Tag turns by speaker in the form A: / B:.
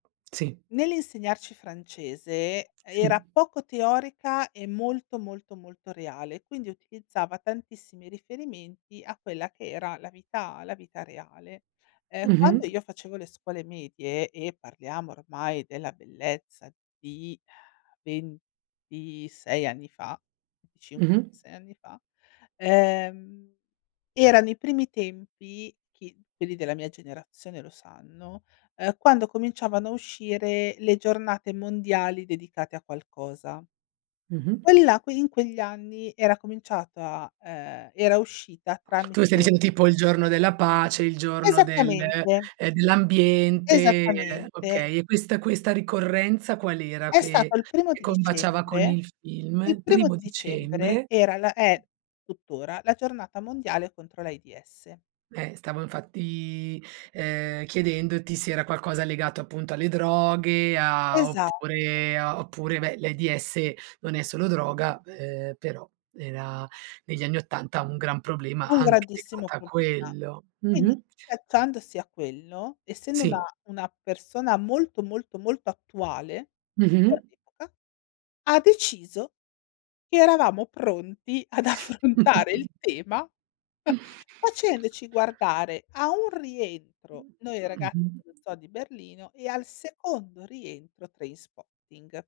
A: Sì.
B: Nell'insegnarci francese,
A: Sì.
B: era poco teorica e molto, molto, molto reale, quindi utilizzava tantissimi riferimenti a quella che era la vita la vita reale. Ehm, quando
A: Mh-mh.
B: io facevo le scuole medie e parliamo ormai della bellezza di 26 anni fa, 25,
A: Mh-mh.
B: 26 anni fa ehm, erano primi tempi, chi quelli della mia generazione lo sanno ehm, quando cominciavano a uscire le giornate mondiali dedicate a qualcosa.
A: Mh-mh.
B: Quelli la que in quegli anni era cominciata ehm, era uscita
A: Tu stai
B: tramite
A: dicendo tipo il giorno della pace, il giorno del
B: Esattamente.
A: ehm, dell'ambiente.
B: Esattamente.
A: Okay. E questa questa ricorrenza qual' era
B: È
A: che
B: stato il primo
A: che
B: di
A: combaciava con
B: dicembre.
A: il
B: Il
A: film?
B: primo
A: Primo
B: di dicembre
A: dicembre.
B: era l è tuttora la giornata mondiale contro l'AIDS.
A: Eh, stavo infatti, ehm, chiedendoti se era qualcosa legato appunto alle droghe, a
B: Esatto.
A: oppure a oppure ve l'AIDS, non è solo droga, ehm, però, era negli anni 80 un gran problema
B: Un
A: anche
B: grandissimo
A: legato a
B: problema.
A: quello.
B: Quindi
A: Mh-mh.
B: allacciandosi a quello, essendo una
A: Sì.
B: una persona molto, molto, molto, attuale,
A: Mh-mh.
B: per l'epoca, ha deciso che eravamo pronti ad affrontare il tema facendoci guardare a un rientro "Noi, i ragazzi
A: Mh-mh.
B: dello zoo di Berlino" e al secondo rientro "Trainspotting".